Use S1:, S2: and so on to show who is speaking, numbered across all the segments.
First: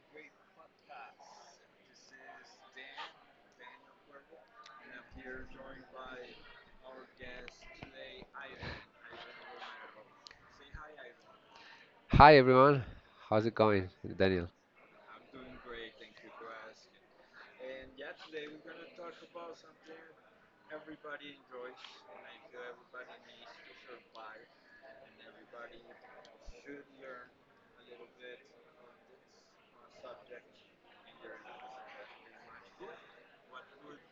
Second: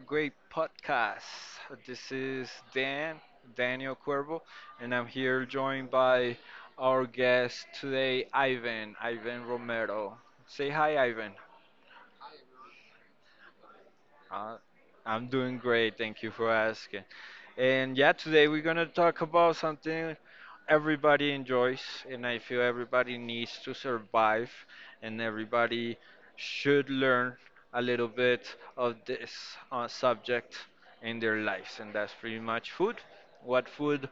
S1: great podcast. This is Dan, Daniel Cuervo, and I'm here joined by our guest today, Ivan, Ivan Romero. Say hi, Ivan.
S2: Hi everyone, how's it going, Daniel?
S1: Uh, I'm doing great, thank you for asking. And yeah, today we're gonna talk about something everybody enjoys, and I feel everybody needs to survive, and everybody should learn a little bit of this subject in their lives, and that's pretty much food. What food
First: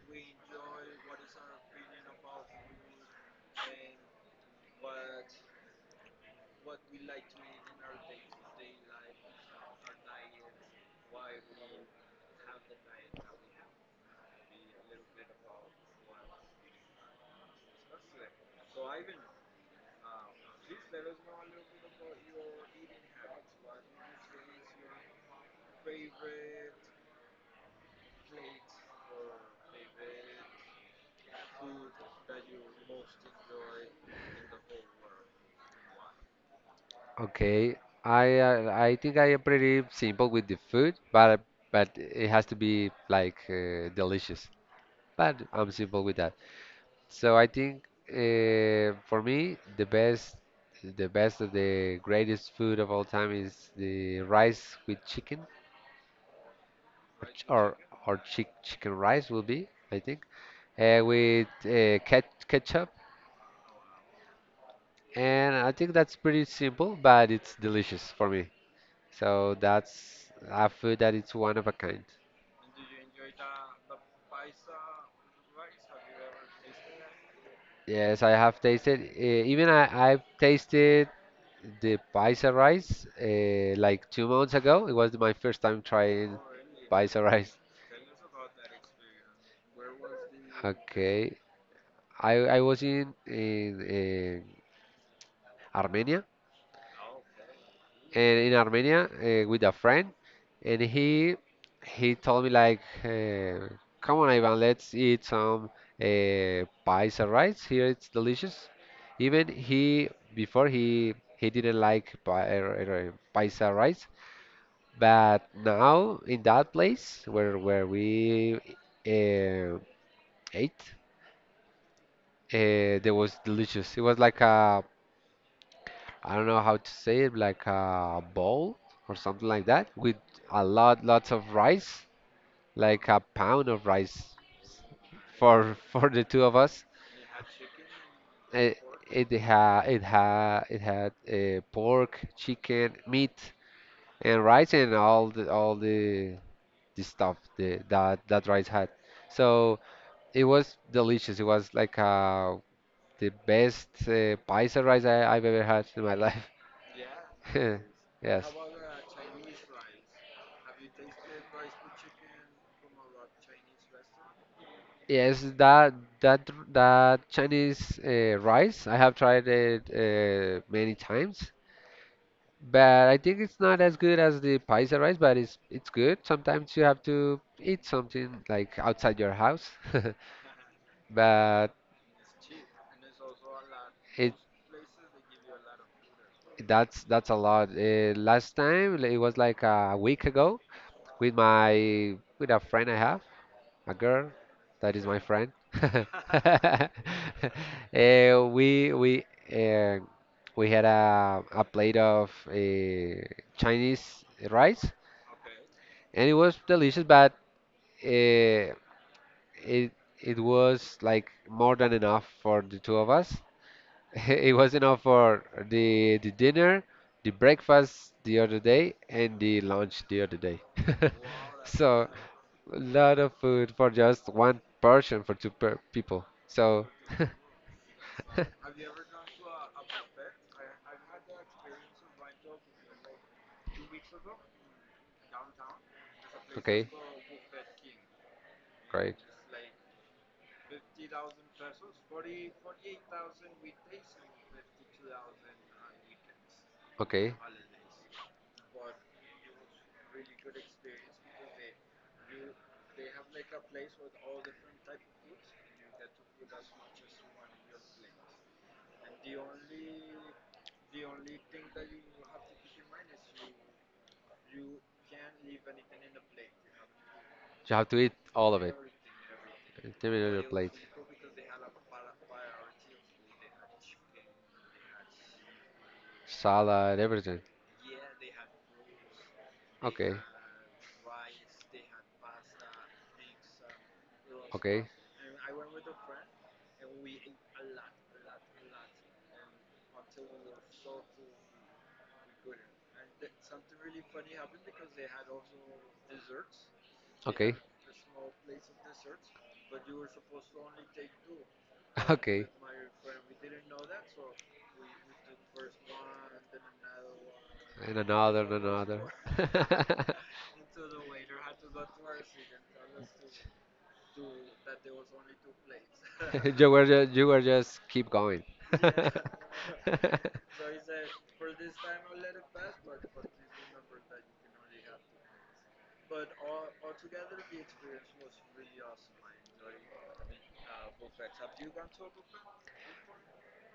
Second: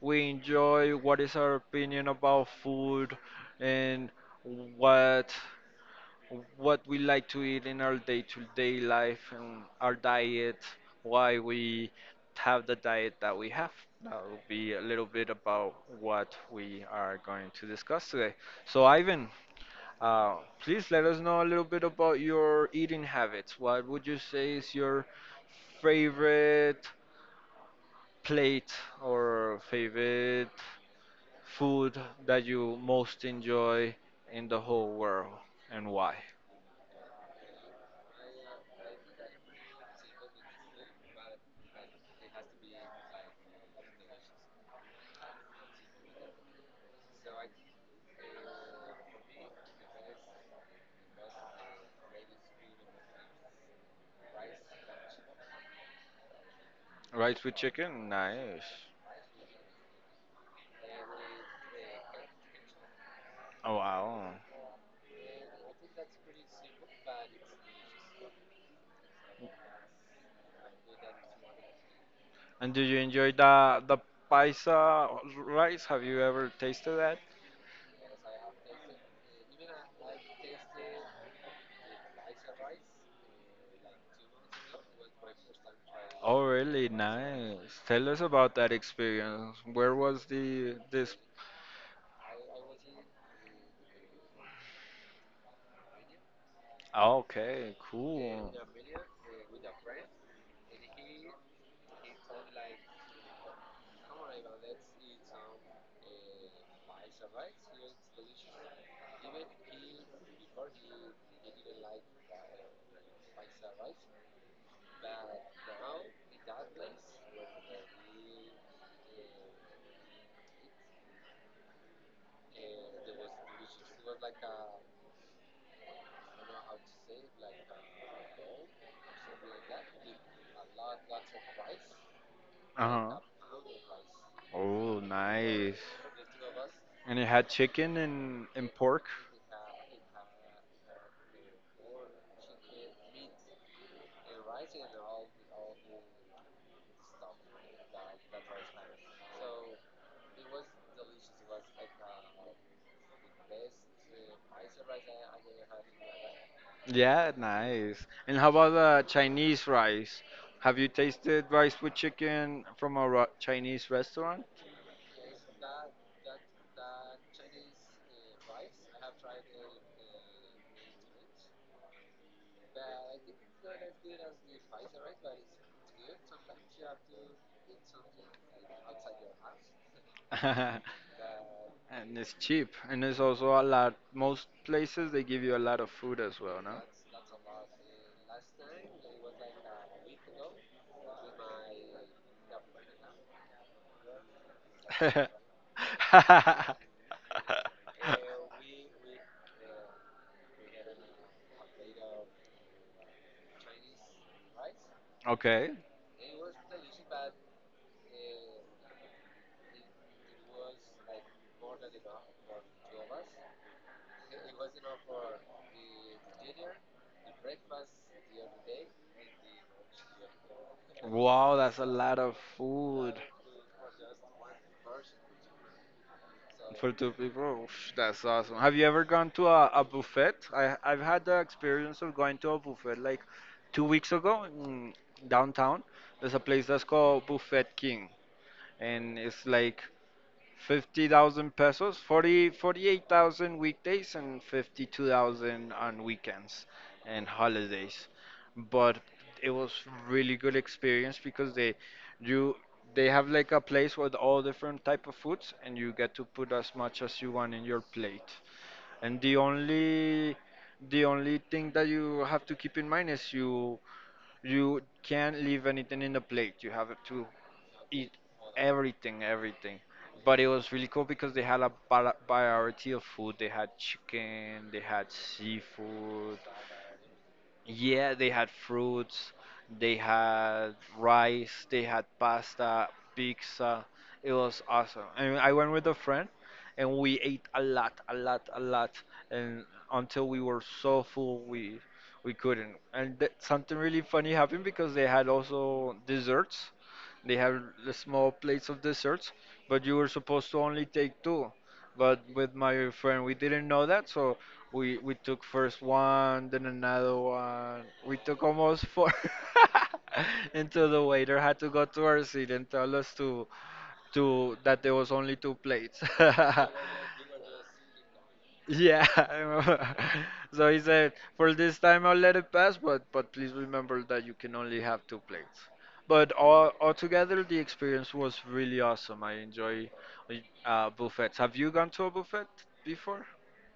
S1: we enjoy, what is our opinion about food, and what what we like to eat in our day-to-day life and our diet, why we have the diet that we have. That will be a little bit about what we are going to discuss today. So, Ivan, uh, please let us know a little bit about your eating habits. What would you say is your favorite plate or favorite food that you most enjoy in the whole world and why?
S2: Okay, I think I am pretty simple with the food, but it has to be like delicious. But I'm simple with that. So I think for me the best of the greatest food of all time is the rice with chicken or
S1: Rice with chicken?
S2: or
S1: Nice.
S2: chicken rice will be I think with ketchup
S1: Oh wow.
S2: and I think that's pretty simple, but it's delicious for me. So that's a food that it's one of a kind.
S1: And do you enjoy the paisa rice? Have you ever tasted that?
S2: Yes, I have tasted. Even I've tasted the paisa rice like 2 months ago. It was my first time trying
S1: Oh really?
S2: paisa rice.
S1: Nice. Tell us about that experience. Where was the this?
S2: Okay, I I was in Armenia,
S1: Oh, okay,
S2: and
S1: cool.
S2: in Armenia with a friend, and he told me like, "Come on, Ivan, let's eat some pies and rice. Here it's delicious." Even he before he didn't like pies and rice, but now in that place where we uh, ate, there was delicious. It was like a I don't know how to say it, like a bowl or something like that, with lots of rice, like
S1: Uh-huh.
S2: a pound of rice
S1: Oh,
S2: for
S1: nice.
S2: for the two of us.
S1: And it had chicken and
S2: It
S1: pork.
S2: it ha it ha it had pork, chicken, meat, and rice, and all the that that rice had. So it was delicious. It was like the best paisa rice I've ever had in my
S1: Yeah,
S2: life.
S1: nice. And how
S2: Yes.
S1: about the Chinese rice? Have you tasted rice with chicken from a Chinese restaurant?
S2: Yes, that that Chinese rice, I have tried it many times, but I think it's not as good as the paisa rice, but it's good. Sometimes you have to eat something like outside your house, but
S1: And it's cheap, and it's also a lot.
S2: it
S1: Most places they give you a lot of food as well, no?
S2: that's a lot. Last time it was like a week ago with my with a friend I have, a girl that is my friend. Eh, we we eh, we had a plate of Chinese rice,
S1: Okay.
S2: and it was delicious, but eh, it it was like more than enough for the two of us. It was enough for the dinner, the breakfast the other day, and the lunch the other day.
S1: Wow, that's a
S2: So
S1: lot of
S2: a
S1: food.
S2: lot of food for just one person, for two per people. So,
S1: For two people, oof, that's awesome. Have you ever gone to a buffet? I've had the experience of going to a buffet like 2 weeks ago in downtown. There's a place that's
S2: okay,
S1: called Buffet King,
S2: great.
S1: and it's like 50,000 pesos, 48,000 weekdays, and 52,000 on weekends and
S2: Okay,
S1: holidays. But it was really good experience because you they have like a place with all different type of foods and you get to put as much as you want in your plate. And the only thing that you have to keep in mind is you can't leave anything in the plate. You have to
S2: you have to
S1: eat
S2: eat all of it.
S1: everything, everything.
S2: Every
S1: But
S2: other
S1: it was
S2: plate,
S1: really cool because they had a variety of food. They had chicken, they had seafood,
S2: salad, everything.
S1: yeah, they had fruits, they
S2: Okay,
S1: had rice, they had pasta, pizza. It was
S2: okay,
S1: awesome. And I went with a friend and we ate a lot, a lot, a lot and until we were so full we couldn't. And th something really funny happened because they had also desserts. They
S2: okay.
S1: had the small plates of desserts, but you were supposed to only take two. But
S2: Okay.
S1: with my friend, we didn't know that, so we took first one, then another one.
S2: And
S1: We
S2: another
S1: took
S2: and
S1: almost
S2: another.
S1: four until the waiter had to go to our seat and tell us to that there was only two plates.
S2: You were just, you were just keep going.
S1: Yeah. So he said, for this time I'll let it pass, but please remember that you can only have two plates. But all altogether, the experience was really awesome. I enjoy buffets. Have you gone to a buffet before?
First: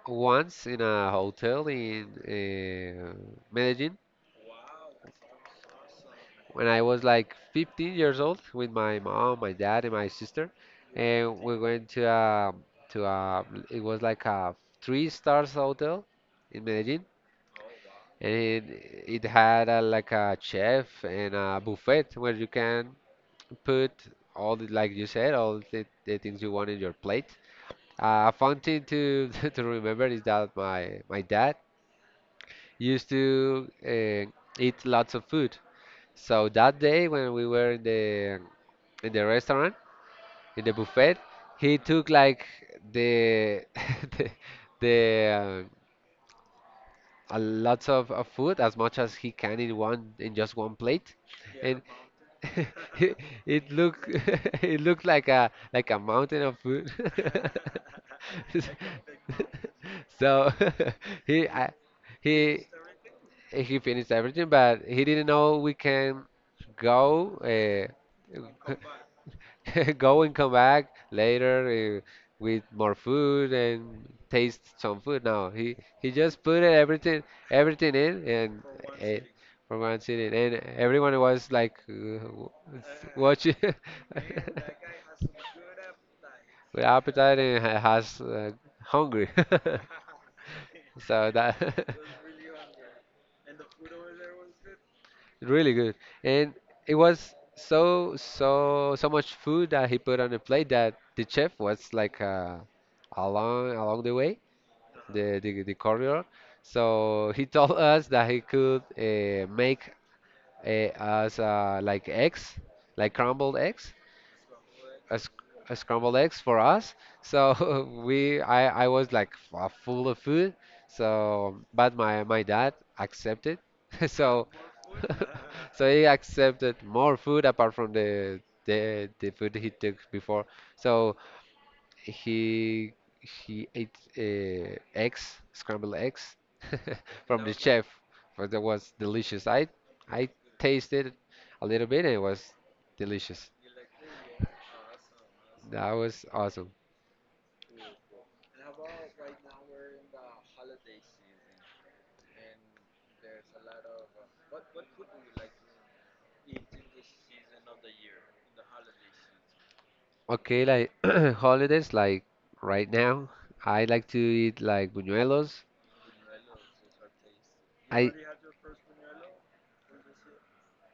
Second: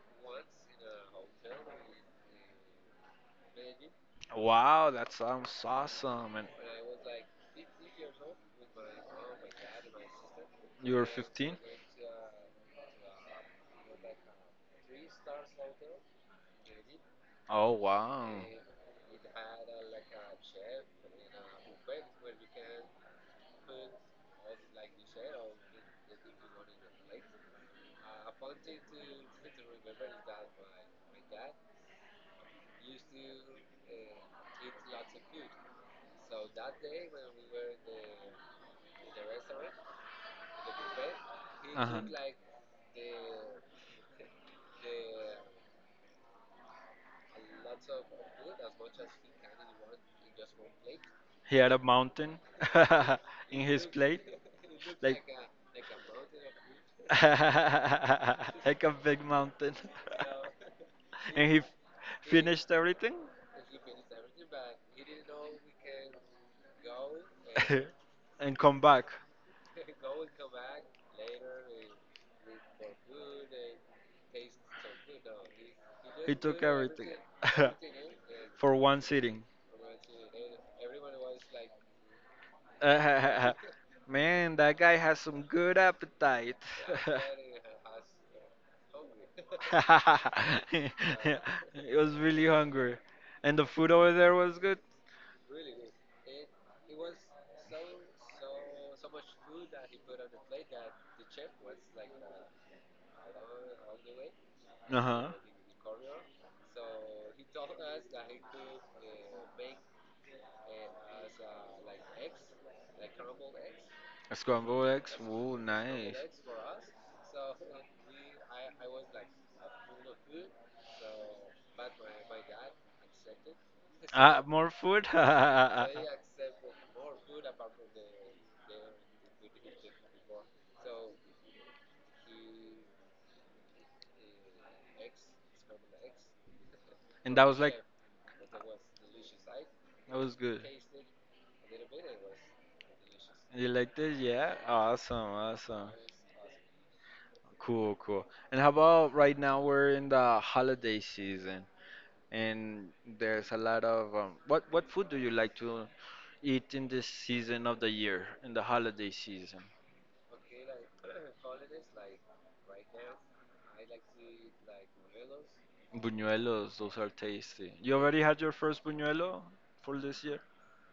S2: Once in a hotel in Medellin,
S1: Wow, that sounds awesome. And
S2: when I was like 15 years old with my mom, my dad, and my sister,
S1: you were
S2: and
S1: 15?
S2: we went to a it was like a three stars hotel in Medellin,
S1: Oh, wow.
S2: and had a, like a chef and a buffet where you can put all the, like you said, all the things you want in your plate. A fun thing to to remember is that my dad used to eat lots of food. So that day when we were in the restaurant, in the buffet, he
S1: Uh-huh.
S2: took like the the, the a lots of food as much as he can in one in just one plate,
S1: He had a
S2: and
S1: mountain
S2: it,
S1: in
S2: it
S1: his
S2: looked
S1: plate.
S2: it looked
S1: Like
S2: like a mountain of food.
S1: like a big mountain.
S2: So he
S1: And he
S2: I, he
S1: finished everything
S2: he finished everything, but he didn't know we can go. Uh,
S1: and come back.
S2: Go and come back later with more food and taste some food. No, he
S1: He
S2: just
S1: took
S2: put it
S1: everything
S2: everything, everything in, and
S1: for one
S2: ate
S1: sitting.
S2: for one sitting, and everyone was like watching
S1: Man, that guy has some good appetite.
S2: with appetite and has hungry. So
S1: It
S2: that
S1: was really hungry. And the food over there was good?
S2: really good. And it was so so so much food that he put on the plate that the chef was like along the way,
S1: Uh-huh.
S2: the, the corridor. So he told us that he could make us like eggs, like crumbled eggs,
S1: Scrambled eggs?
S2: a, sc-
S1: Ooh,
S2: a scrambled
S1: nice.
S2: eggs for us. So I was like full of food. So, but my dad accepted.
S1: Ah,
S2: So,
S1: more food?
S2: so he accepted more food apart from the the food he took before. So he he ate eggs, scrambled eggs
S1: And
S2: from
S1: that
S2: the
S1: was like,
S2: chef, but that was delicious.
S1: that
S2: I
S1: was good.
S2: tasted a little bit and it was delicious.
S1: You liked it? Yeah? Awesome,
S2: That
S1: awesome.
S2: was awesome.
S1: Cool, cool. And how about right now we're in the holiday season and there's a lot of what food do you like to eat in this season of the year, in the holiday season?
S2: Okay, like holidays, like right now, I like to eat like buñuelos.
S1: Buñuelos, those are tasty. You
S2: I
S1: already had your first buñuelo for this year?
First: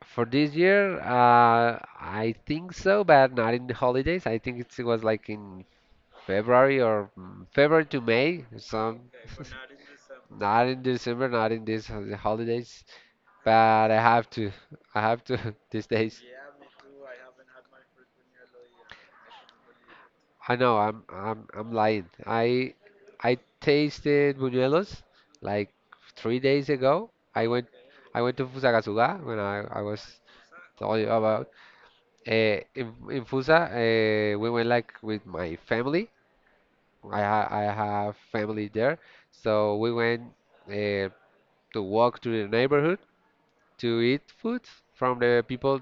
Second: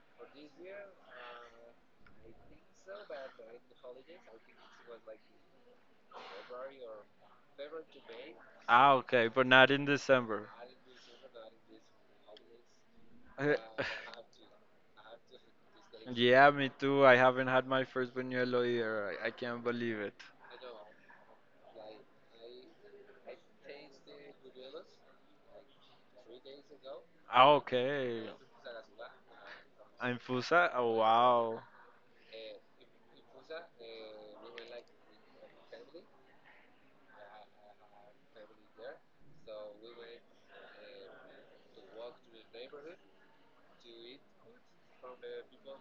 S2: for this year, I think so, but not in the holidays. I think it was like in February or February to May,
S1: Ah,
S2: some.
S1: okay, but not in December.
S2: Not in December, not in these holidays,
S1: Uh,
S2: but I have to. I have to these days.
S1: Yeah, me too. I haven't had my first buñuelo either. I can't believe it.
S2: I know I'm lying. I tasted buñuelos like 3 days ago.
S1: Ah,
S2: I
S1: okay.
S2: went to Fusagasugá when I was
S1: I'm fusa. Oh,
S2: telling you about.
S1: wow.
S2: In Fusa, we went like with my family. I have family there, so we went uh, to walk to the neighborhood to eat food from the people.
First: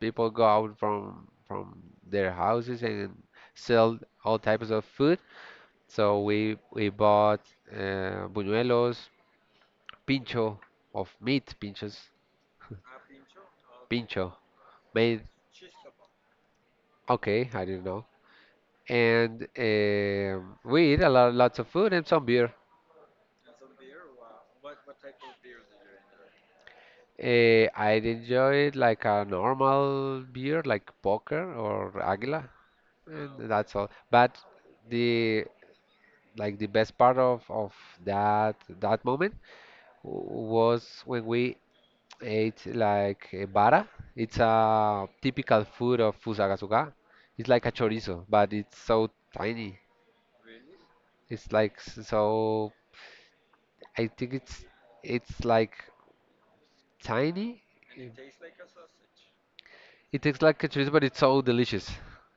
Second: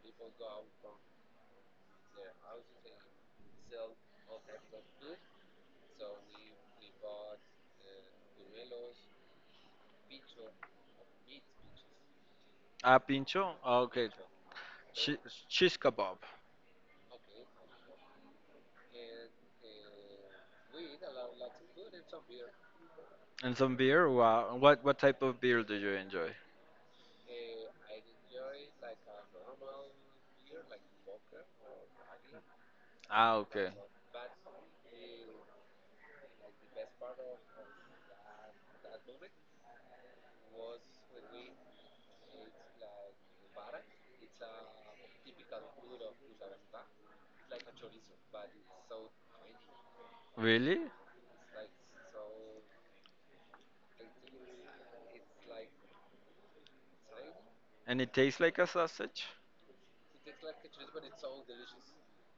S2: People go out from their houses and sell all types of food. So we bought buñuelos, pincho pinchos,
S1: Ah, pincho? Ah, okay.
S2: pincho
S1: Cheese,
S2: made.
S1: cheese kebab
S2: Okay, I didn't know. And we eat lots of food and some beer.
S1: and some beer. Wow. What type of beer do you enjoy?
S2: I'd enjoy it like a normal beer, like Poker or Águila,
S1: Ah,
S2: and
S1: okay.
S2: that's all. But the like the best part of that moment was when we ate like vara. It's a typical food of Fusagasugá. It's like a chorizo, but it's so tiny.
S1: Really?
S2: It's like so. I think It's like tiny.
S1: And
S2: eh,
S1: it tastes like a sausage?
S2: It tastes like a chorizo, but it's so delicious.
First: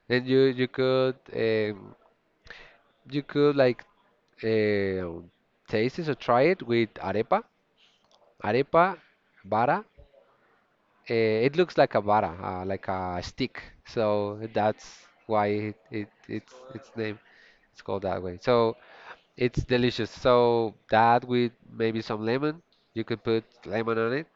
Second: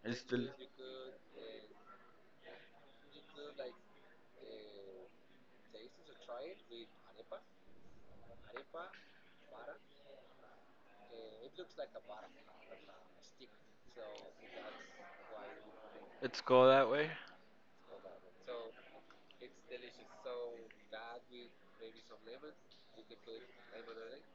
S1: It's
S2: And you
S1: del
S2: could like uh, taste it or try it with arepa, arepa, vara. It looks like a vara, like a stick. So that's why
S1: it's
S2: it's
S1: called that
S2: its
S1: way.
S2: name. It's called that way. So it's delicious. So that with maybe some lemon, you could put lemon on it,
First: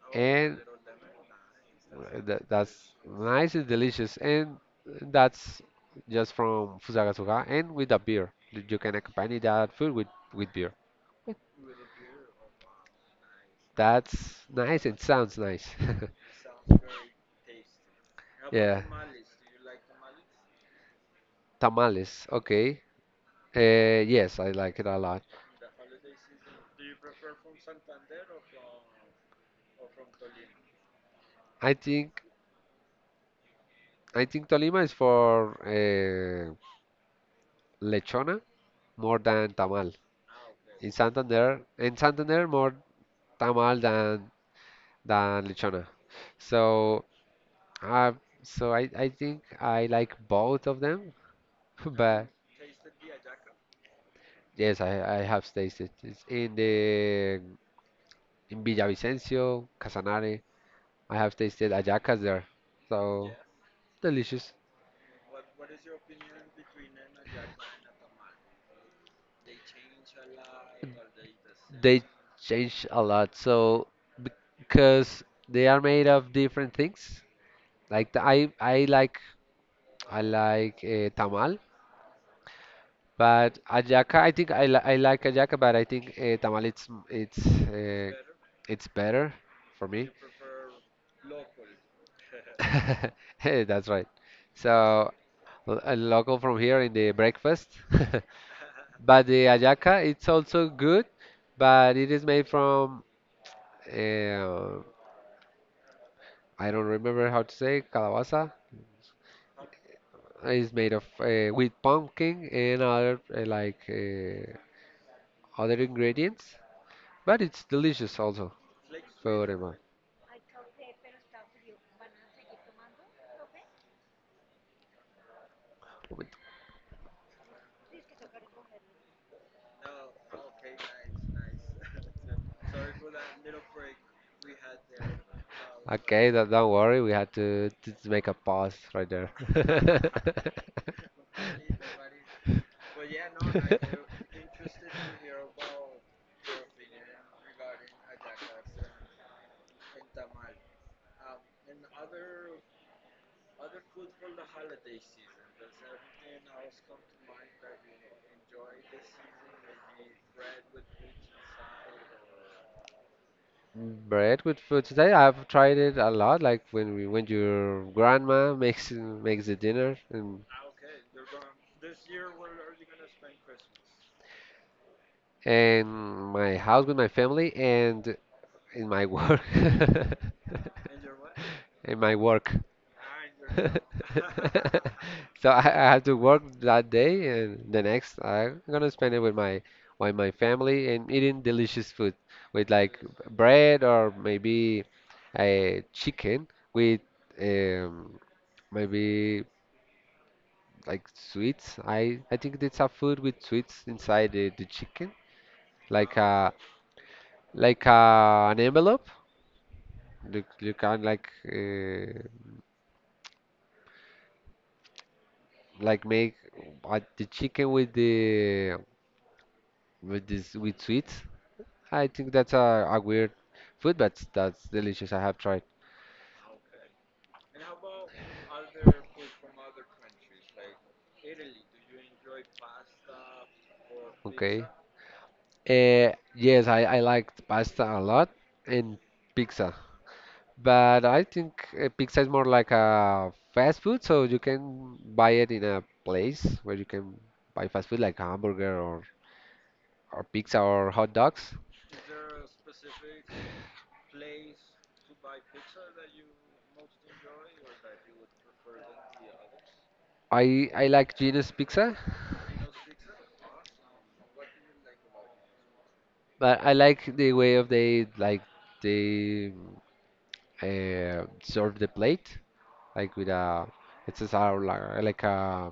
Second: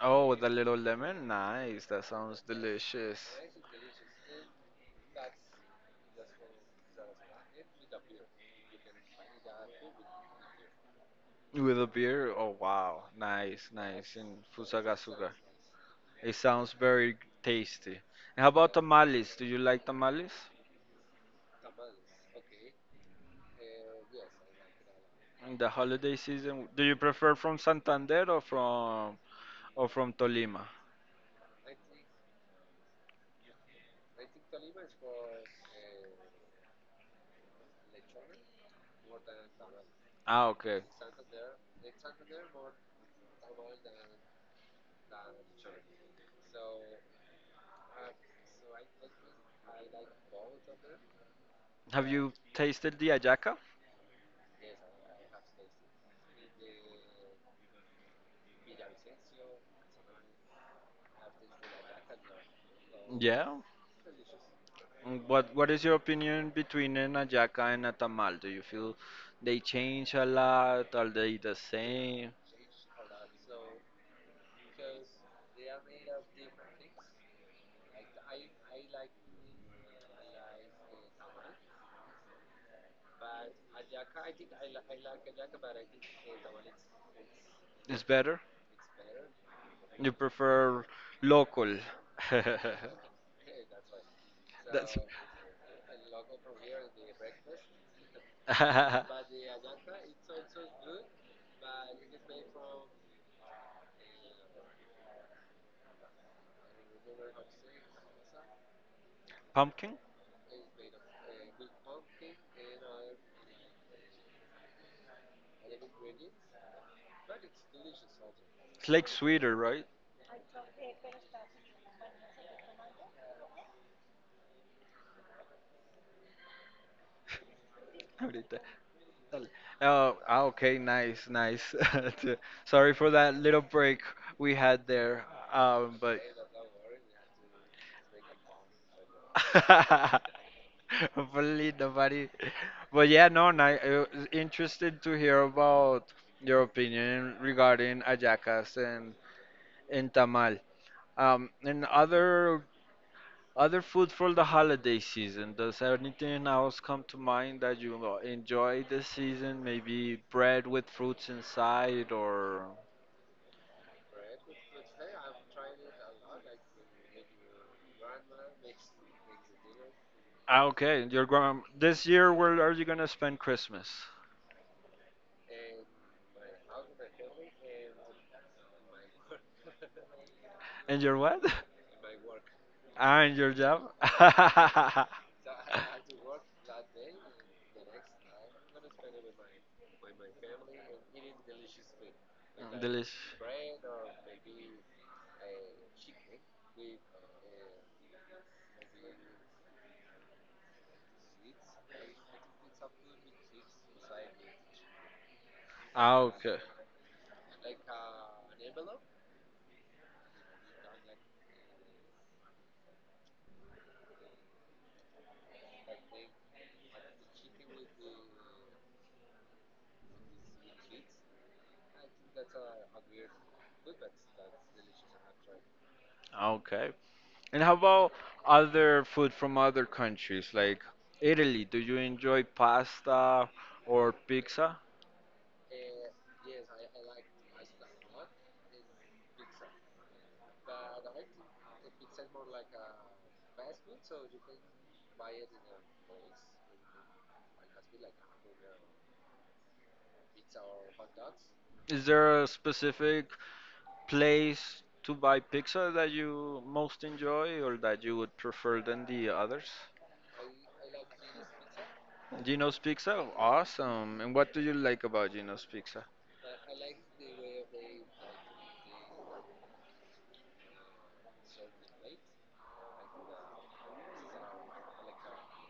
S1: Oh, with a
S2: and
S1: little lemon. Nice. That sounds
S2: that, that's
S1: delicious.
S2: nice and delicious. And that's just from Fusagasugá, and with a beer, you can accompany that food with beer.
S1: With a beer. Oh, wow. Nice, nice. In
S2: That's nice and
S1: Fusagasuga.
S2: sounds nice.
S1: It sounds very tasty. And how about
S2: Yeah,
S1: tamales? Do you like tamales?
S2: tamales. Okay. Uh, yes, I like it a lot.
S1: In the holiday season, do you prefer from Santander or from Tolima?
S2: I think I think Tolima is for lechona more than tamal.
S1: Ah, okay.
S2: In Santander more tamal than lechona. So uh, I think I like both of them,
S1: Have
S2: but
S1: you tasted the ajaca?
S2: yes, I have tasted it's in the in Villavicencio, Casanare. I have tasted hallacas there, so
S1: Yeah.
S2: delicious.
S1: What is your opinion between an ajaca and a tamal? Do you feel they change a lot? Are they the
S2: They
S1: same?
S2: change a lot. So because they are made of different things. Like I like tamal, but ajaca I think I li I like ajaca, but I think tamal
S1: It's
S2: uh,
S1: better?
S2: it's better for me.
S1: You prefer local?
S2: Hey, that's right.
S1: That's
S2: So a local from here in the breakfast. But the ajaca, it's also good, but it is made from uh, I don't remember how to say calabaza.
S1: pumpkin.
S2: It's made of with pumpkin and other other ingredients, but it's delicious also.
S1: It's like sweeter,
S2: Purema.
S1: right? Ahorita. Dale. Oh, okay, nice, nice. Sorry for that little break we had there, but.
S2: Okay, don't worry. We had to, to make a pause right there.
S1: Hopefully nobody. But yeah, no, and I interested to hear about your opinion regarding ayacas and tamal. And other food for the holiday season. Does anything else come to mind that you enjoy this season? Maybe bread with fruits inside, or
S2: Bread with food today. I've tried it a lot. Like when we, when your grandma makes the dinner, and
S1: okay, your grand. This year, where are you gonna spend Christmas?
S2: in my house with my family and in my work.
S1: And your what?
S2: In my work.
S1: Ah, and your job?
S2: So I have to work that day, and the next I'm gonna spend it with my family and eating delicious food with like
S1: Delish.
S2: bread or maybe a chicken with um, maybe like sweets. I think it's a food with sweets inside the chicken, like
S1: Ah,
S2: a
S1: okay.
S2: like an envelope. You can like make the chicken with the with this with sweets. I think that's a weird food, but that's delicious. I have tried.
S1: Ah, okay. And how about other food from other countries like Italy? Do you enjoy pasta or
S2: Okay.
S1: pizza?
S2: Yes, I liked pasta a lot and pizza, but I think pizza is more like a fast food, so you can buy it in a place where you can buy fast food like hamburger or pizza or hot dogs.
S1: Is there a specific place to buy pizza that you most enjoy or that you would prefer than the others?
S2: I like Gino's pizza,
S1: Gino's Pizza? Awesome. And what do you like about Gino's Pizza?
S2: but I like the way of they like they serve the plate like with a it's a sort like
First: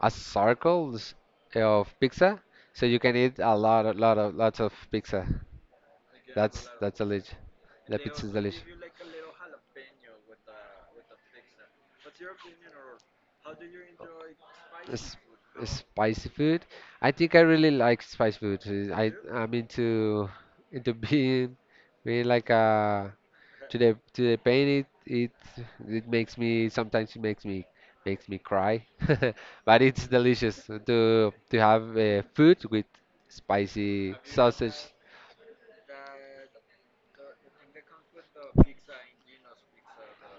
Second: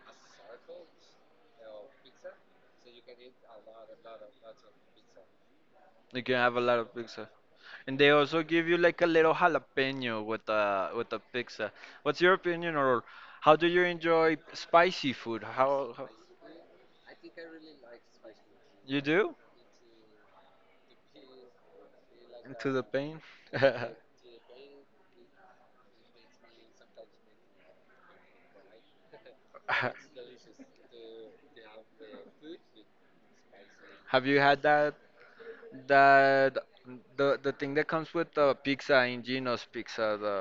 S2: a circle of pizza, so you can eat a lot of lots of pizza.
S1: You can have a lot of
S2: That's
S1: pizza.
S2: delicious.
S1: And
S2: The
S1: they
S2: pizza is
S1: also
S2: delicious.
S1: give you like a little jalapeno with a pizza. What's your opinion or how do you enjoy spicy food?
S2: Sp-
S1: How
S2: Spicy food. I think I really like spicy food.
S1: you do?
S2: I'm into being really like
S1: To the pain?
S2: to the pain. It it makes me, sometimes it makes me cry. But it's delicious to have food with spicy
S1: Have you had
S2: sausage,
S1: that the thing that comes with the pizza in Gino's pizza, the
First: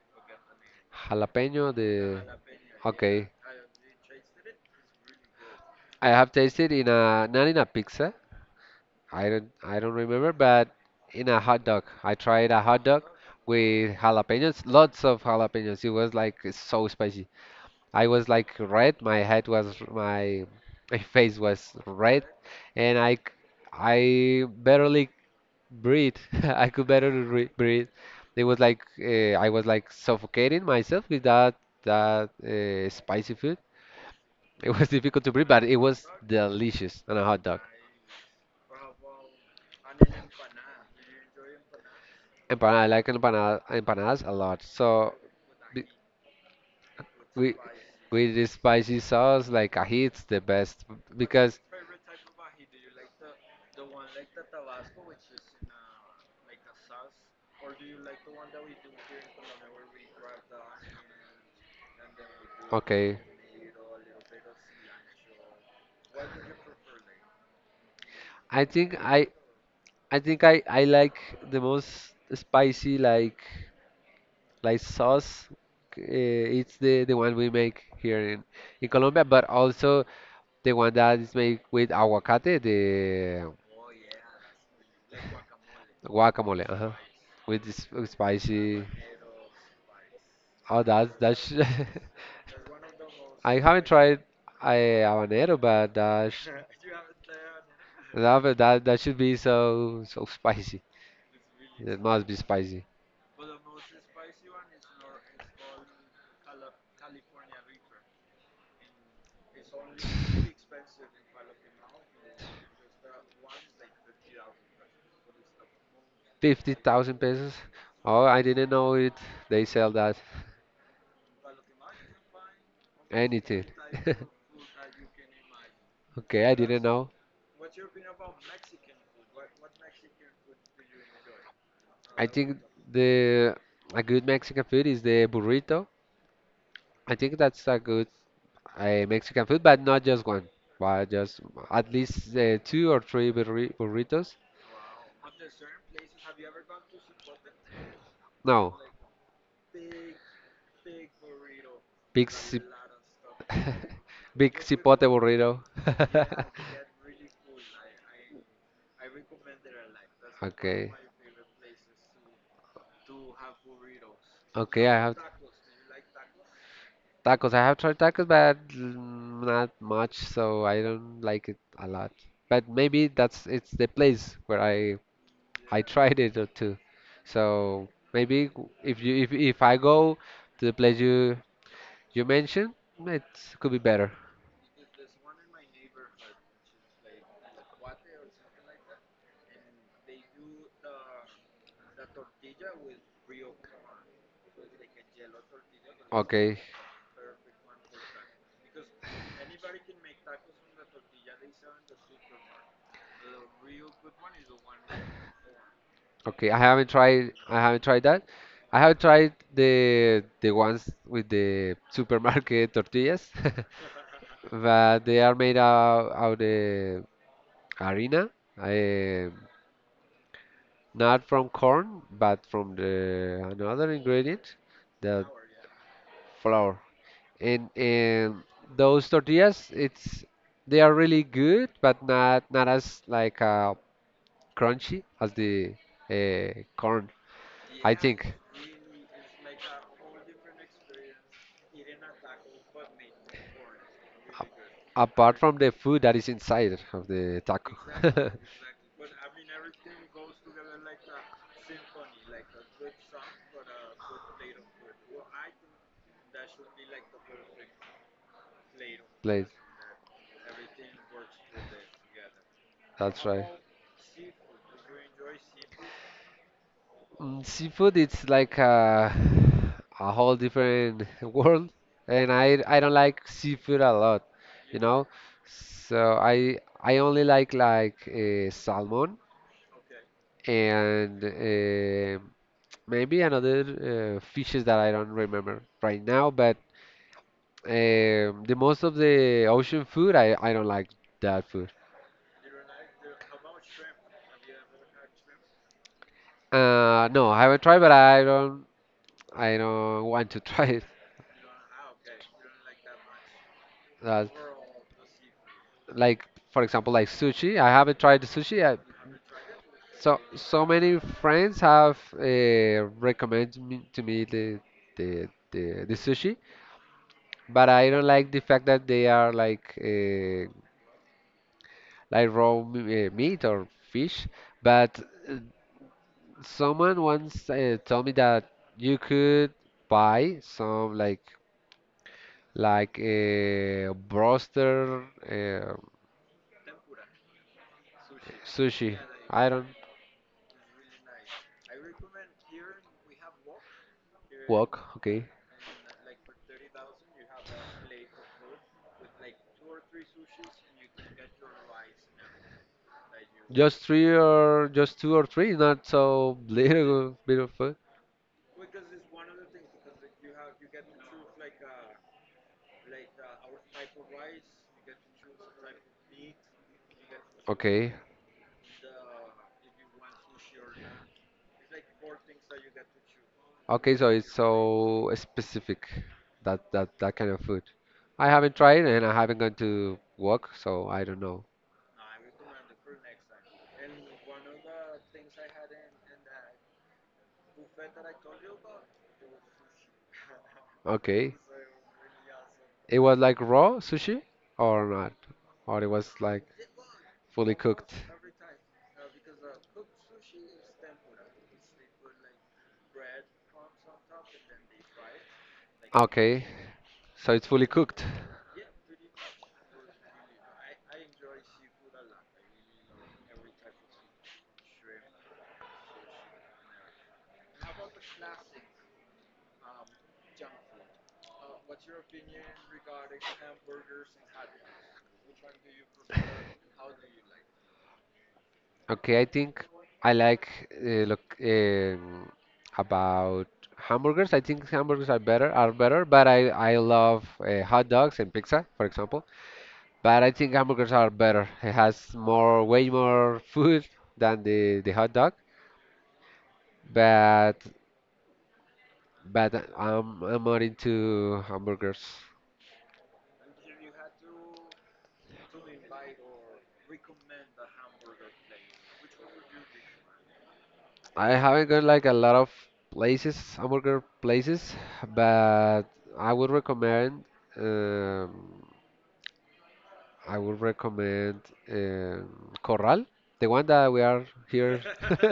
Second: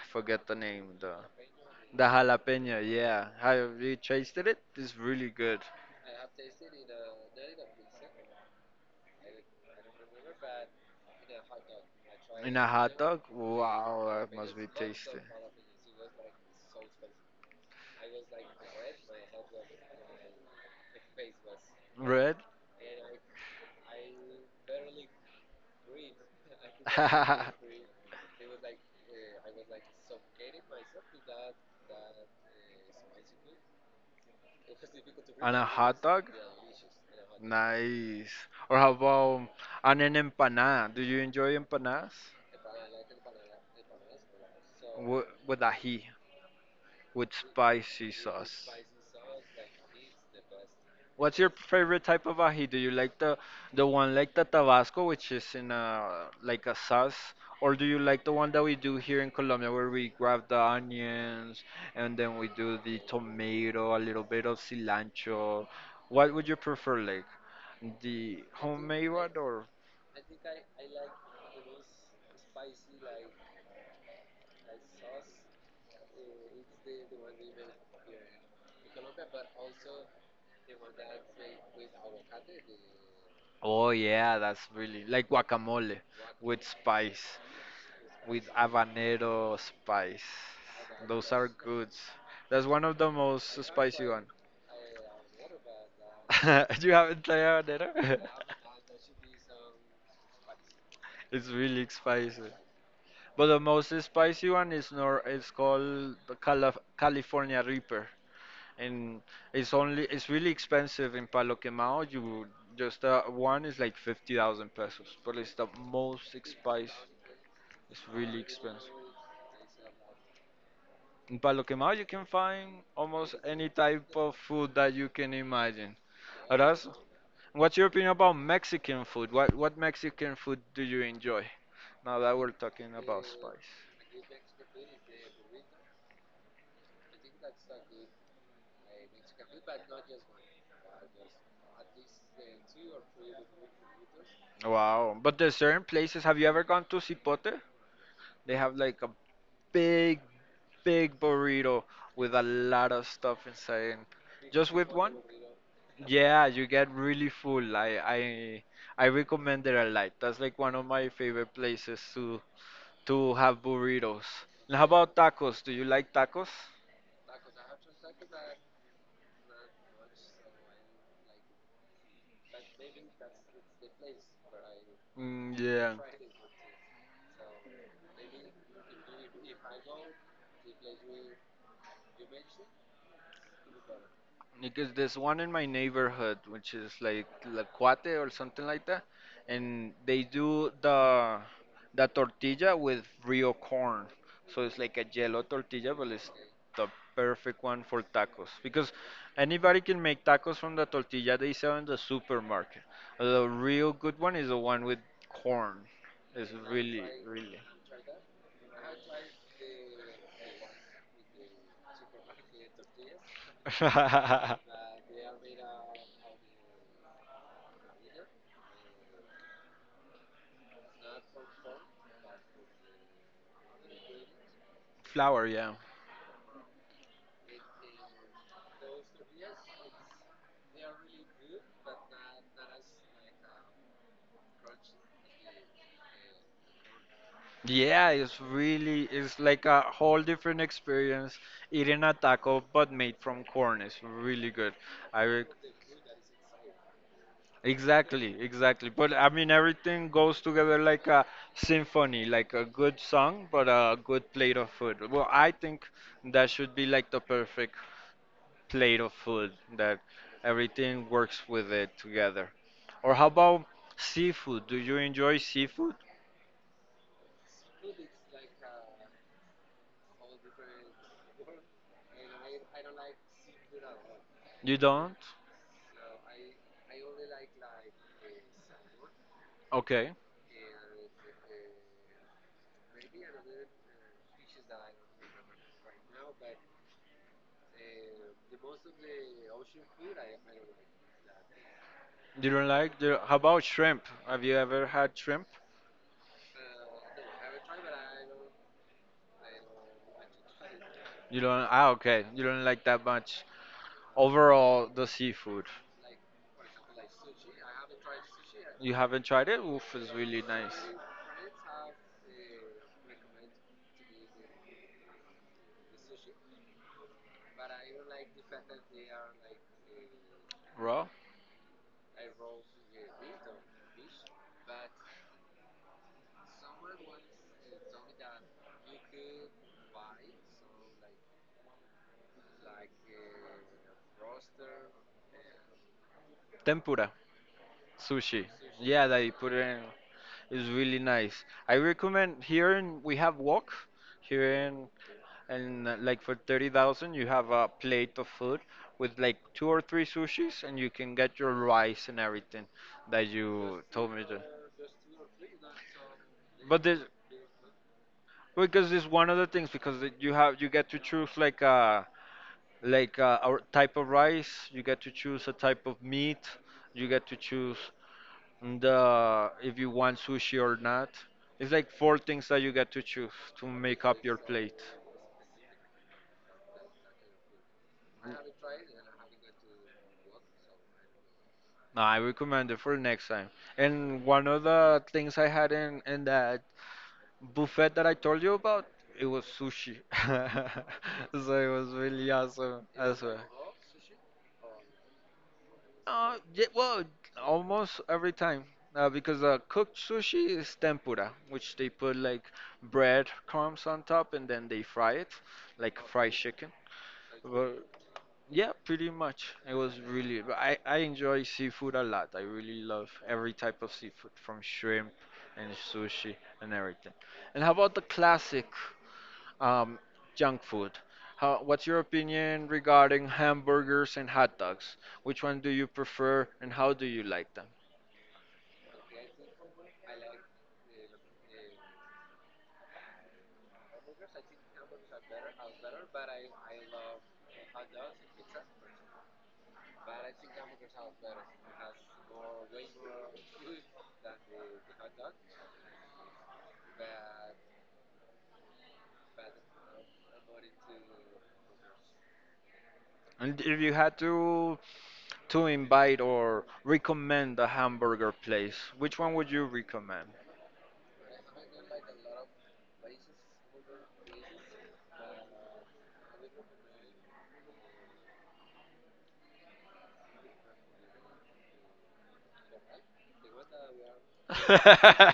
S1: I forget the name,
S2: jalapeno, the
S1: the jalapeno,
S2: okay.
S1: yeah. Have you tasted it? It's really good.
S2: I have tasted in a not in a pizza, I don't remember, but in a hot dog, I tried
S1: In
S2: a
S1: a
S2: hot
S1: hot
S2: dog
S1: dog?
S2: with
S1: Wow, that must
S2: jalapenos,
S1: be
S2: lots
S1: tasty.
S2: of jalapenos. It was like so spicy. I was like red. My face was red,
S1: Bread?
S2: and I barely breathe. I could barely
S1: And
S2: breathe. It was like I was like suffocating myself with that spicy food. It was difficult to breathe, but
S1: a
S2: it
S1: hot
S2: was
S1: dog?
S2: delicious on a hot dog.
S1: Nice. Or how about and an empanada? Do you enjoy empanadas?
S2: Empanada, I like empanadas a lot. So
S1: With
S2: be-
S1: ají, with
S2: we
S1: spicy
S2: with the
S1: sauce.
S2: spicy sauce like ají, the best
S1: What's your
S2: because
S1: favorite type of ají? Do you like the one like the Tabasco, which is in a like a sauce, or do you like the one that we do here in Colombia, where we grab the onions and then we do the
S2: okay.
S1: tomato, a little bit of cilantro? What would you prefer, like the
S2: I think
S1: homemade
S2: I
S1: one or?
S2: I think I like the most spicy like sauce. It's the one we make here in Colombia, but also the one that is made with aguacate, the
S1: Oh yeah, that's really like guacamole
S2: guacamole,
S1: with
S2: uh-huh,
S1: spice,
S2: with this
S1: with
S2: spicy.
S1: habanero spice.
S2: Oh, that's
S1: Those are
S2: that's.
S1: good. That's one of the
S2: I
S1: most
S2: haven't
S1: spicy
S2: tried
S1: one.
S2: I habanero, but that's.
S1: You haven't tried habanero?
S2: No, but that that should be so so spicy.
S1: It's really
S2: It must be
S1: spicy.
S2: spicy.
S1: But the most spicy one is nor it's called the California Reaper, and it's really expensive in Palo Quemado. You just one is like 50,000 pesos, but it's the most
S2: Fifty
S1: spicy.
S2: thousand pesos.
S1: It's
S2: Oh,
S1: really
S2: I didn't
S1: expensive.
S2: know it. They sell that.
S1: In Palo Quemado, you can find almost
S2: Anything.
S1: any type of food that you can imagine.
S2: Okay, I didn't
S1: Aras,
S2: know.
S1: what's your opinion about Mexican food? What Mexican food do you enjoy? Now
S2: I
S1: that we're
S2: think
S1: talking about
S2: the
S1: spice.
S2: a good Mexican food is the burrito. I think that's a good Mexican food, but not just one, but just at least two or three burritos.
S1: Wow. But there's certain places. Have you ever gone to Cipote? They have
S2: No,
S1: like a big, big burrito
S2: big
S1: with a
S2: sip
S1: lot of stuff inside, and
S2: big
S1: just with
S2: cipote
S1: one?
S2: burrito.
S1: Yeah, you get really full. I recommend it a lot. That's like one of
S2: Okay,
S1: my favorite places to have burritos. And how
S2: okay, I
S1: about
S2: have
S1: tacos? Do you like tacos?
S2: tacos. I have tried tacos, but not much, so I don't like it a lot. But maybe that's it's the place where
S1: Mm,
S2: I
S1: yeah.
S2: tried it too. So maybe if you if I go to the place you mentioned, it could be better.
S1: Because there's one in my neighborhood, which is like La Cuate or something like that, and they do the tortilla with real corn. So it's like a yellow tortilla, but it's
S2: Okay,
S1: the perfect one for tacos. Because anybody can make tacos from the tortilla they sell in the supermarket. The real good one is the one with corn. It's
S2: okay. I haven't
S1: really,
S2: tried.
S1: really
S2: I haven't tried that. I have tried the ones with the supermarket tortillas, but they are made out the harina. Not from corn, but from the another ingredient, the
S1: flour, yeah.
S2: flour. And those tortillas, it's they are really good, but not not as like crunchy as the corn, I
S1: Yeah,
S2: think.
S1: it's really it's like a whole different experience eating a taco but made from corn. It's really
S2: Ap-
S1: good. I
S2: Apart
S1: re-
S2: from the food that is inside of the taco.
S1: exactly, exactly. But I mean everything goes together like a symphony, like a good song but a good plate of food. Well, I think that should be like the perfect plate of
S2: Place.
S1: food that everything works with it together. Or
S2: That's
S1: how
S2: right.
S1: about seafood? Do you enjoy seafood?
S2: Seafood, it's like a whole different world, and I don't like seafood a lot,
S1: You
S2: you know.
S1: don't?
S2: So I only like salmon
S1: Okay.
S2: and maybe another fishes that I don't remember right now. But the most of the ocean food, I don't like that food.
S1: You don't like the how about shrimp? Have you ever had shrimp?
S2: No, I haven't tried, but I don't want to try it.
S1: You don't okay. You don't like that much.
S2: That's
S1: Overall the seafood.
S2: like for example like sushi I haven't tried the sushi.
S1: You haven't tried it? Oof, it's
S2: So
S1: really
S2: so
S1: nice.
S2: many friends have recommended me the the sushi but I don't like the fact that they are
S1: Raw?
S2: like raw meat or fish but uh, someone once told me that you could buy some like a broster uh,
S1: Tempura. Sushi.
S2: sushi
S1: Yeah, that you
S2: I
S1: put it
S2: don't
S1: in. It's really nice. I recommend here in we have wok. Here
S2: walk
S1: in
S2: okay.
S1: and like for 30,000 you have a plate of food with like two or three sushis and you can get your rice and everything that
S2: Just
S1: you
S2: three
S1: told me to.
S2: or just two or three, not so
S1: But this,
S2: little bit of food.
S1: because it's one of the things, because you get to choose like a type of rice, you get to choose a type of meat, you get to choose
S2: Okay.
S1: the if you want sushi or not. It's like four things that you get to choose to
S2: Okay,
S1: make
S2: so
S1: up
S2: it's
S1: your plate.
S2: so specific that that kind of food. I haven't tried and I haven't gone to work, so I don't know.
S1: No, I recommend it for next time. And one of the things I had in that buffet that I told you about, it was sushi.
S2: Okay.
S1: So it was really awesome
S2: It was
S1: as
S2: like
S1: well.
S2: raw sushi or not? Or it was like
S1: Yeah, well,
S2: fully cooked?
S1: almost every time. Because cooked sushi is tempura, which they put like bread crumbs on top and then they fry it, like fried
S2: Okay.
S1: chicken.
S2: So it's fully
S1: But
S2: cooked.
S1: yeah, pretty much. It was really, but I enjoy seafood a lot. I really love every type of seafood, from shrimp and sushi and everything. And how about the classic um, junk food? What's your opinion regarding hamburgers and hot dogs? Which one do you prefer and how do you like them?
S2: Okay, I think I like look about hamburgers. I think hamburgers are better, but I love hot dogs and pizza, for example. But I think hamburgers are better. It has more way more food than the hot dog. But but I'm more into hamburgers.
S1: And if you had to invite or recommend a hamburger place, which one would you recommend?
S2: I haven't gone like a lot of places, hamburger places, but I would recommend. Um, I would recommend Corral, the one that we are here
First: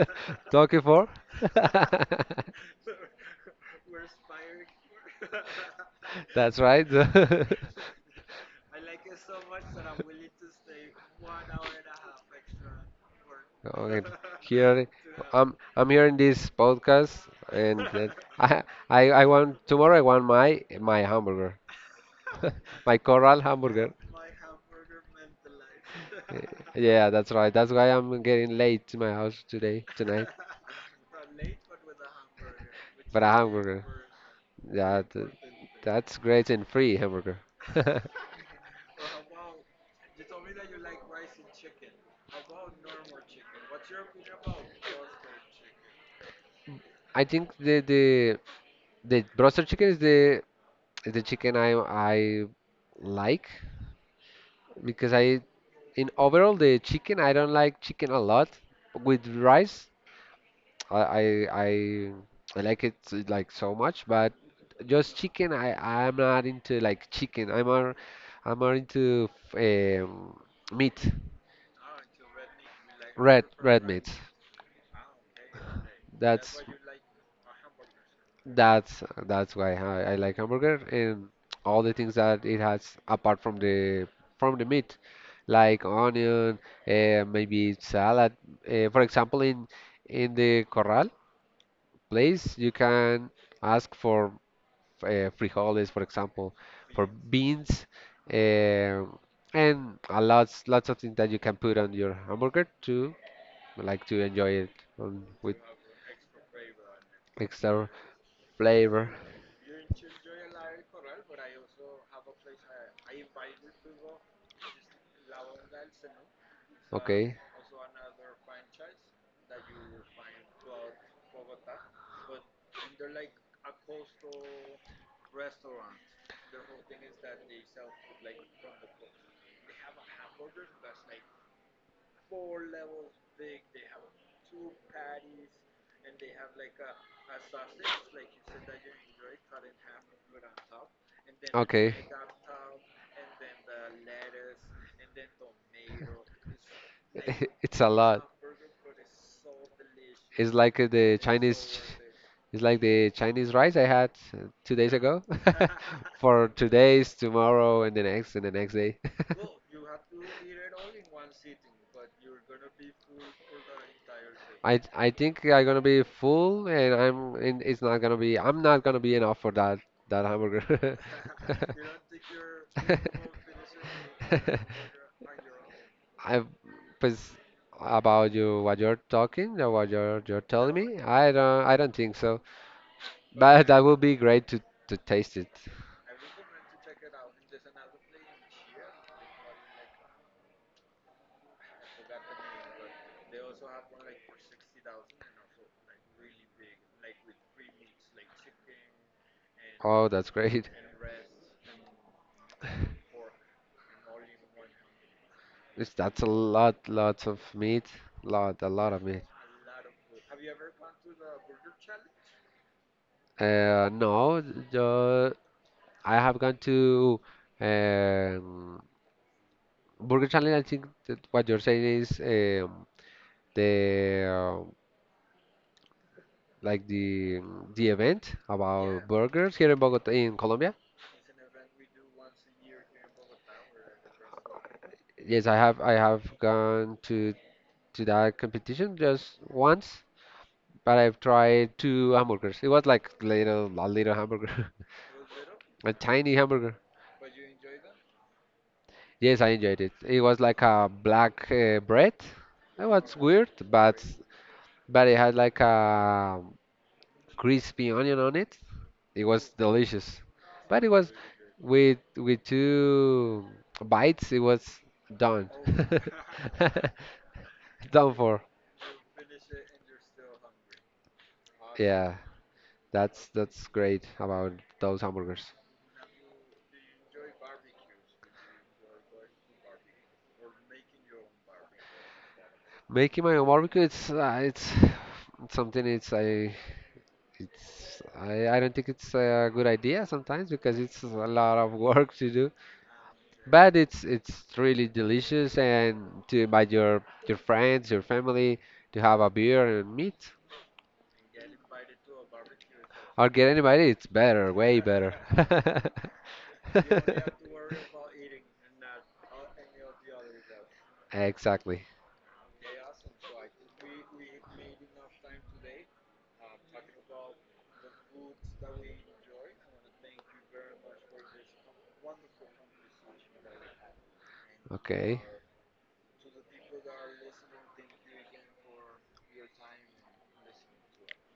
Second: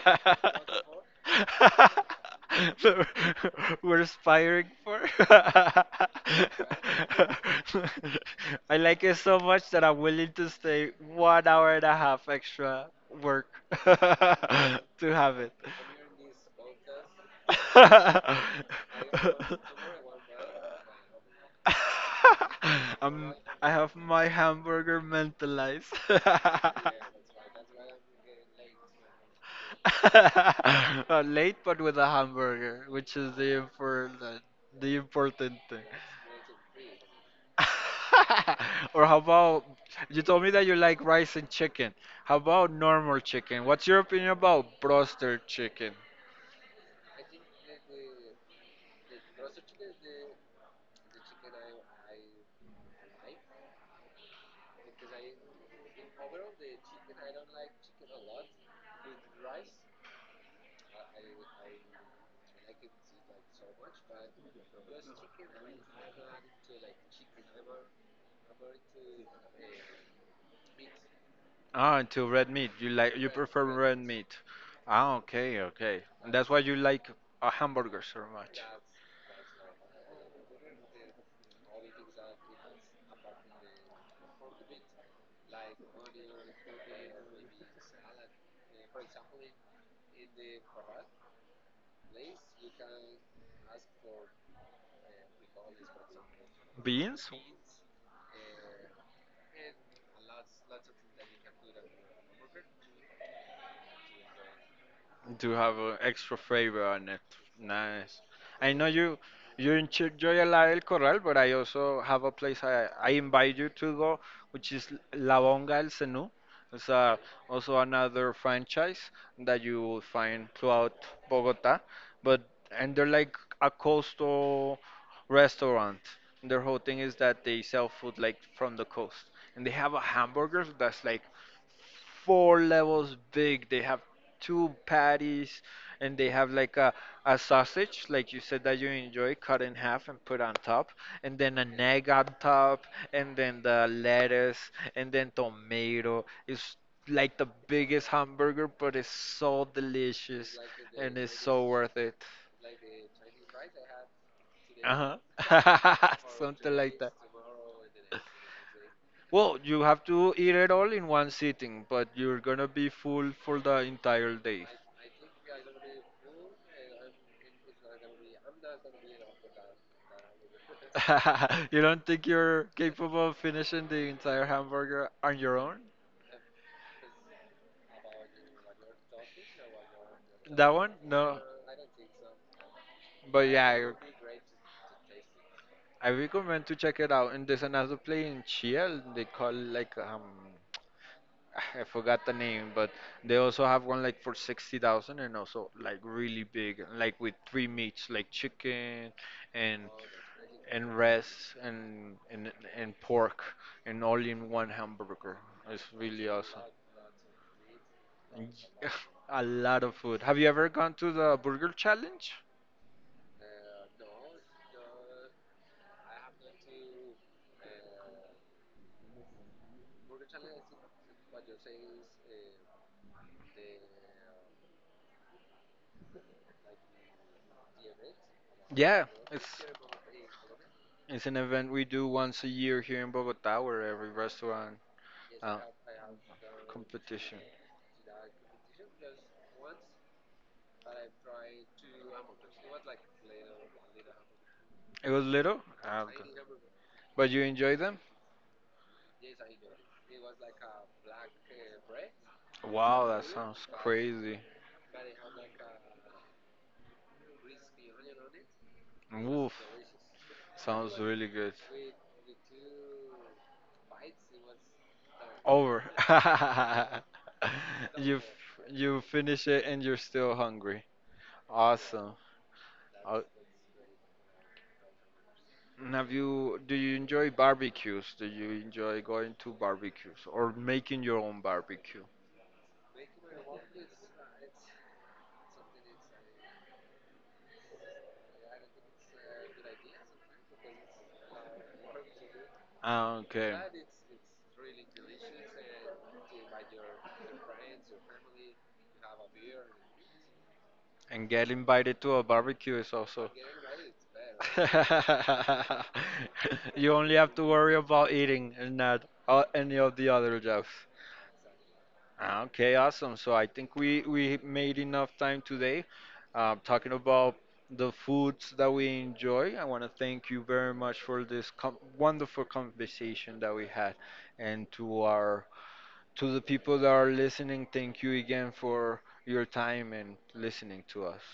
S2: talking for.
S1: We're aspiring for.
S2: That's right.
S1: I like it so much that I'm willing to stay 1 hour and a half extra work
S2: Okay, here
S1: to have it.
S2: I'm here in this podcast, and I, I want tomorrow. I want my hamburger, my
S1: i
S2: Corral
S1: I
S2: hamburger.
S1: have my hamburger mentalized.
S2: Yeah, that's right. That's why I'm getting late to my house today, tonight.
S1: Late but with a hamburger, which
S2: But a
S1: is the
S2: hamburger.
S1: important the
S2: That
S1: important thing.
S2: that's great and free hamburger.
S1: Or how about, you told me that you like rice and chicken. How about normal chicken? What's your opinion about broster chicken?
S2: I think the the broster chicken is the chicken I like because I in overall the chicken I don't like chicken a lot with rice I I I, I like it like so much but just chicken I'm not into like chicken I'm more into um, meat.
S1: Ah, to red meat. You like you
S2: Red
S1: prefer
S2: red
S1: red
S2: meat.
S1: meat. Ah, okay, okay. And that's why
S2: That's
S1: you like hamburgers so much.
S2: that's why I like hamburger and all the things that it has apart from the meat, like onion, maybe salad. For example, in the Corral place, you can ask for frijoles, for example, for
S1: Beans?
S2: beans, uh, and a lots lots of things that you can put on your hamburger to like to enjoy it on,
S1: To
S2: with
S1: have extra flavor on it.
S2: extra
S1: Nice. I know
S2: flavor.
S1: you enjoy a lot El Corral, but I also have a place I invite you to go, which is La Bonga El Cenú. It's
S2: Okay.
S1: also another franchise that you will find throughout Bogota, but and they're like a coastal restaurant. Their whole thing is that they sell food like from the coast, and they have a hamburger that's like four levels big. They have two patties and they have like a sausage, like you said that you enjoy, cut in half and put on top, and then an
S2: Okay.
S1: egg on top, and then the lettuce, and then tomato. It's like the
S2: It's a
S1: biggest
S2: lot.
S1: hamburger, but it's so
S2: It's
S1: delicious
S2: like
S1: and
S2: the
S1: it's so
S2: Chinese,
S1: worth it.
S2: it's like the Chinese rice I had 2 days
S1: Uh
S2: ago
S1: huh.
S2: for two
S1: Something like that.
S2: days, tomorrow, and the next day.
S1: Well, you have to eat it all in one sitting, but you're gonna be full for the entire day.
S2: I think I'm gonna be full, and I'm not gonna be enough for that that hamburger.
S1: You don't think you're capable of finishing the entire hamburger on your own?
S2: I was about you what you're talking or what you're telling
S1: That one?
S2: me.
S1: No.
S2: I don't think so,
S1: But
S2: but
S1: yeah,
S2: that
S1: I
S2: would be great to taste it.
S1: I recommend to check it out. And there's another place in Chile. They call like I forgot the name, but they also have one like for 60,000 and also like really big, like with three meats like chicken and
S2: Oh, that's great.
S1: and res and pork, and all in one hamburger. It's
S2: It's, that's a
S1: really awesome.
S2: lot, lots of meat,
S1: Y-
S2: a lot of meat.
S1: A lot of food. Have you ever gone to the Burger Challenge?
S2: No, the, I have gone to um, Burger Challenge. I think that what you're saying is the like the event
S1: Yeah,
S2: about
S1: it's
S2: burgers here in Bogota, in Colombia.
S1: it's an event we do once a year here in Bogota, where every restaurant,
S2: Yes,
S1: uh,
S2: I have gone
S1: competition.
S2: to that competition just once, but I've tried two hamburgers. It was like little a little hamburger,
S1: It was little.
S2: a
S1: Ah, okay,
S2: tiny hamburger.
S1: but you enjoy them.
S2: Yes, I enjoyed it. It was like a black bread. It
S1: Wow,
S2: was
S1: that
S2: weird,
S1: sounds crazy.
S2: but it had like a crispy onion on it. It was
S1: Woof,
S2: delicious, but it
S1: sounds
S2: was
S1: really good.
S2: with two bites. It was done,
S1: Over.
S2: done for.
S1: You finish it and you're still hungry. Awesome.
S2: Yeah,
S1: Oh.
S2: that's great about those hamburgers.
S1: And have you, do you enjoy barbecues? Do you enjoy going to barbecues or making your own barbecue?
S2: Making my own barbecue, it's something. It's I don't think it's a good idea sometimes because it's a lot of work to do.
S1: Ah, okay.
S2: But it's really delicious and to invite your friends, your family to have a beer and meet
S1: And get invited to a barbecue is
S2: or
S1: also.
S2: get anybody, it's better, way better.
S1: You only have to worry about eating and not any of the other jobs.
S2: Exactly.
S1: Ah, okay, awesome. So I think we made enough time today, talking about the foods that we enjoy. I want to thank you very much for this com wonderful conversation that we had, and
S2: Okay.
S1: to the people that are listening, thank you again for your time and listening to us.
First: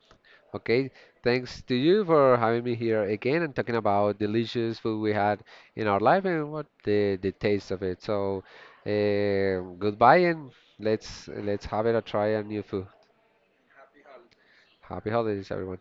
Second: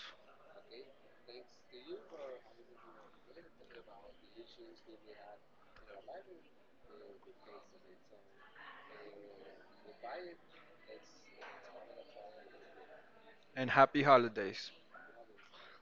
S2: Okay. Thanks to you for having me here again and talking about delicious food we had in our life and what the taste of it. So, goodbye and let's have it a try a new food.
S1: And happy holidays.
S2: Happy holidays, everyone.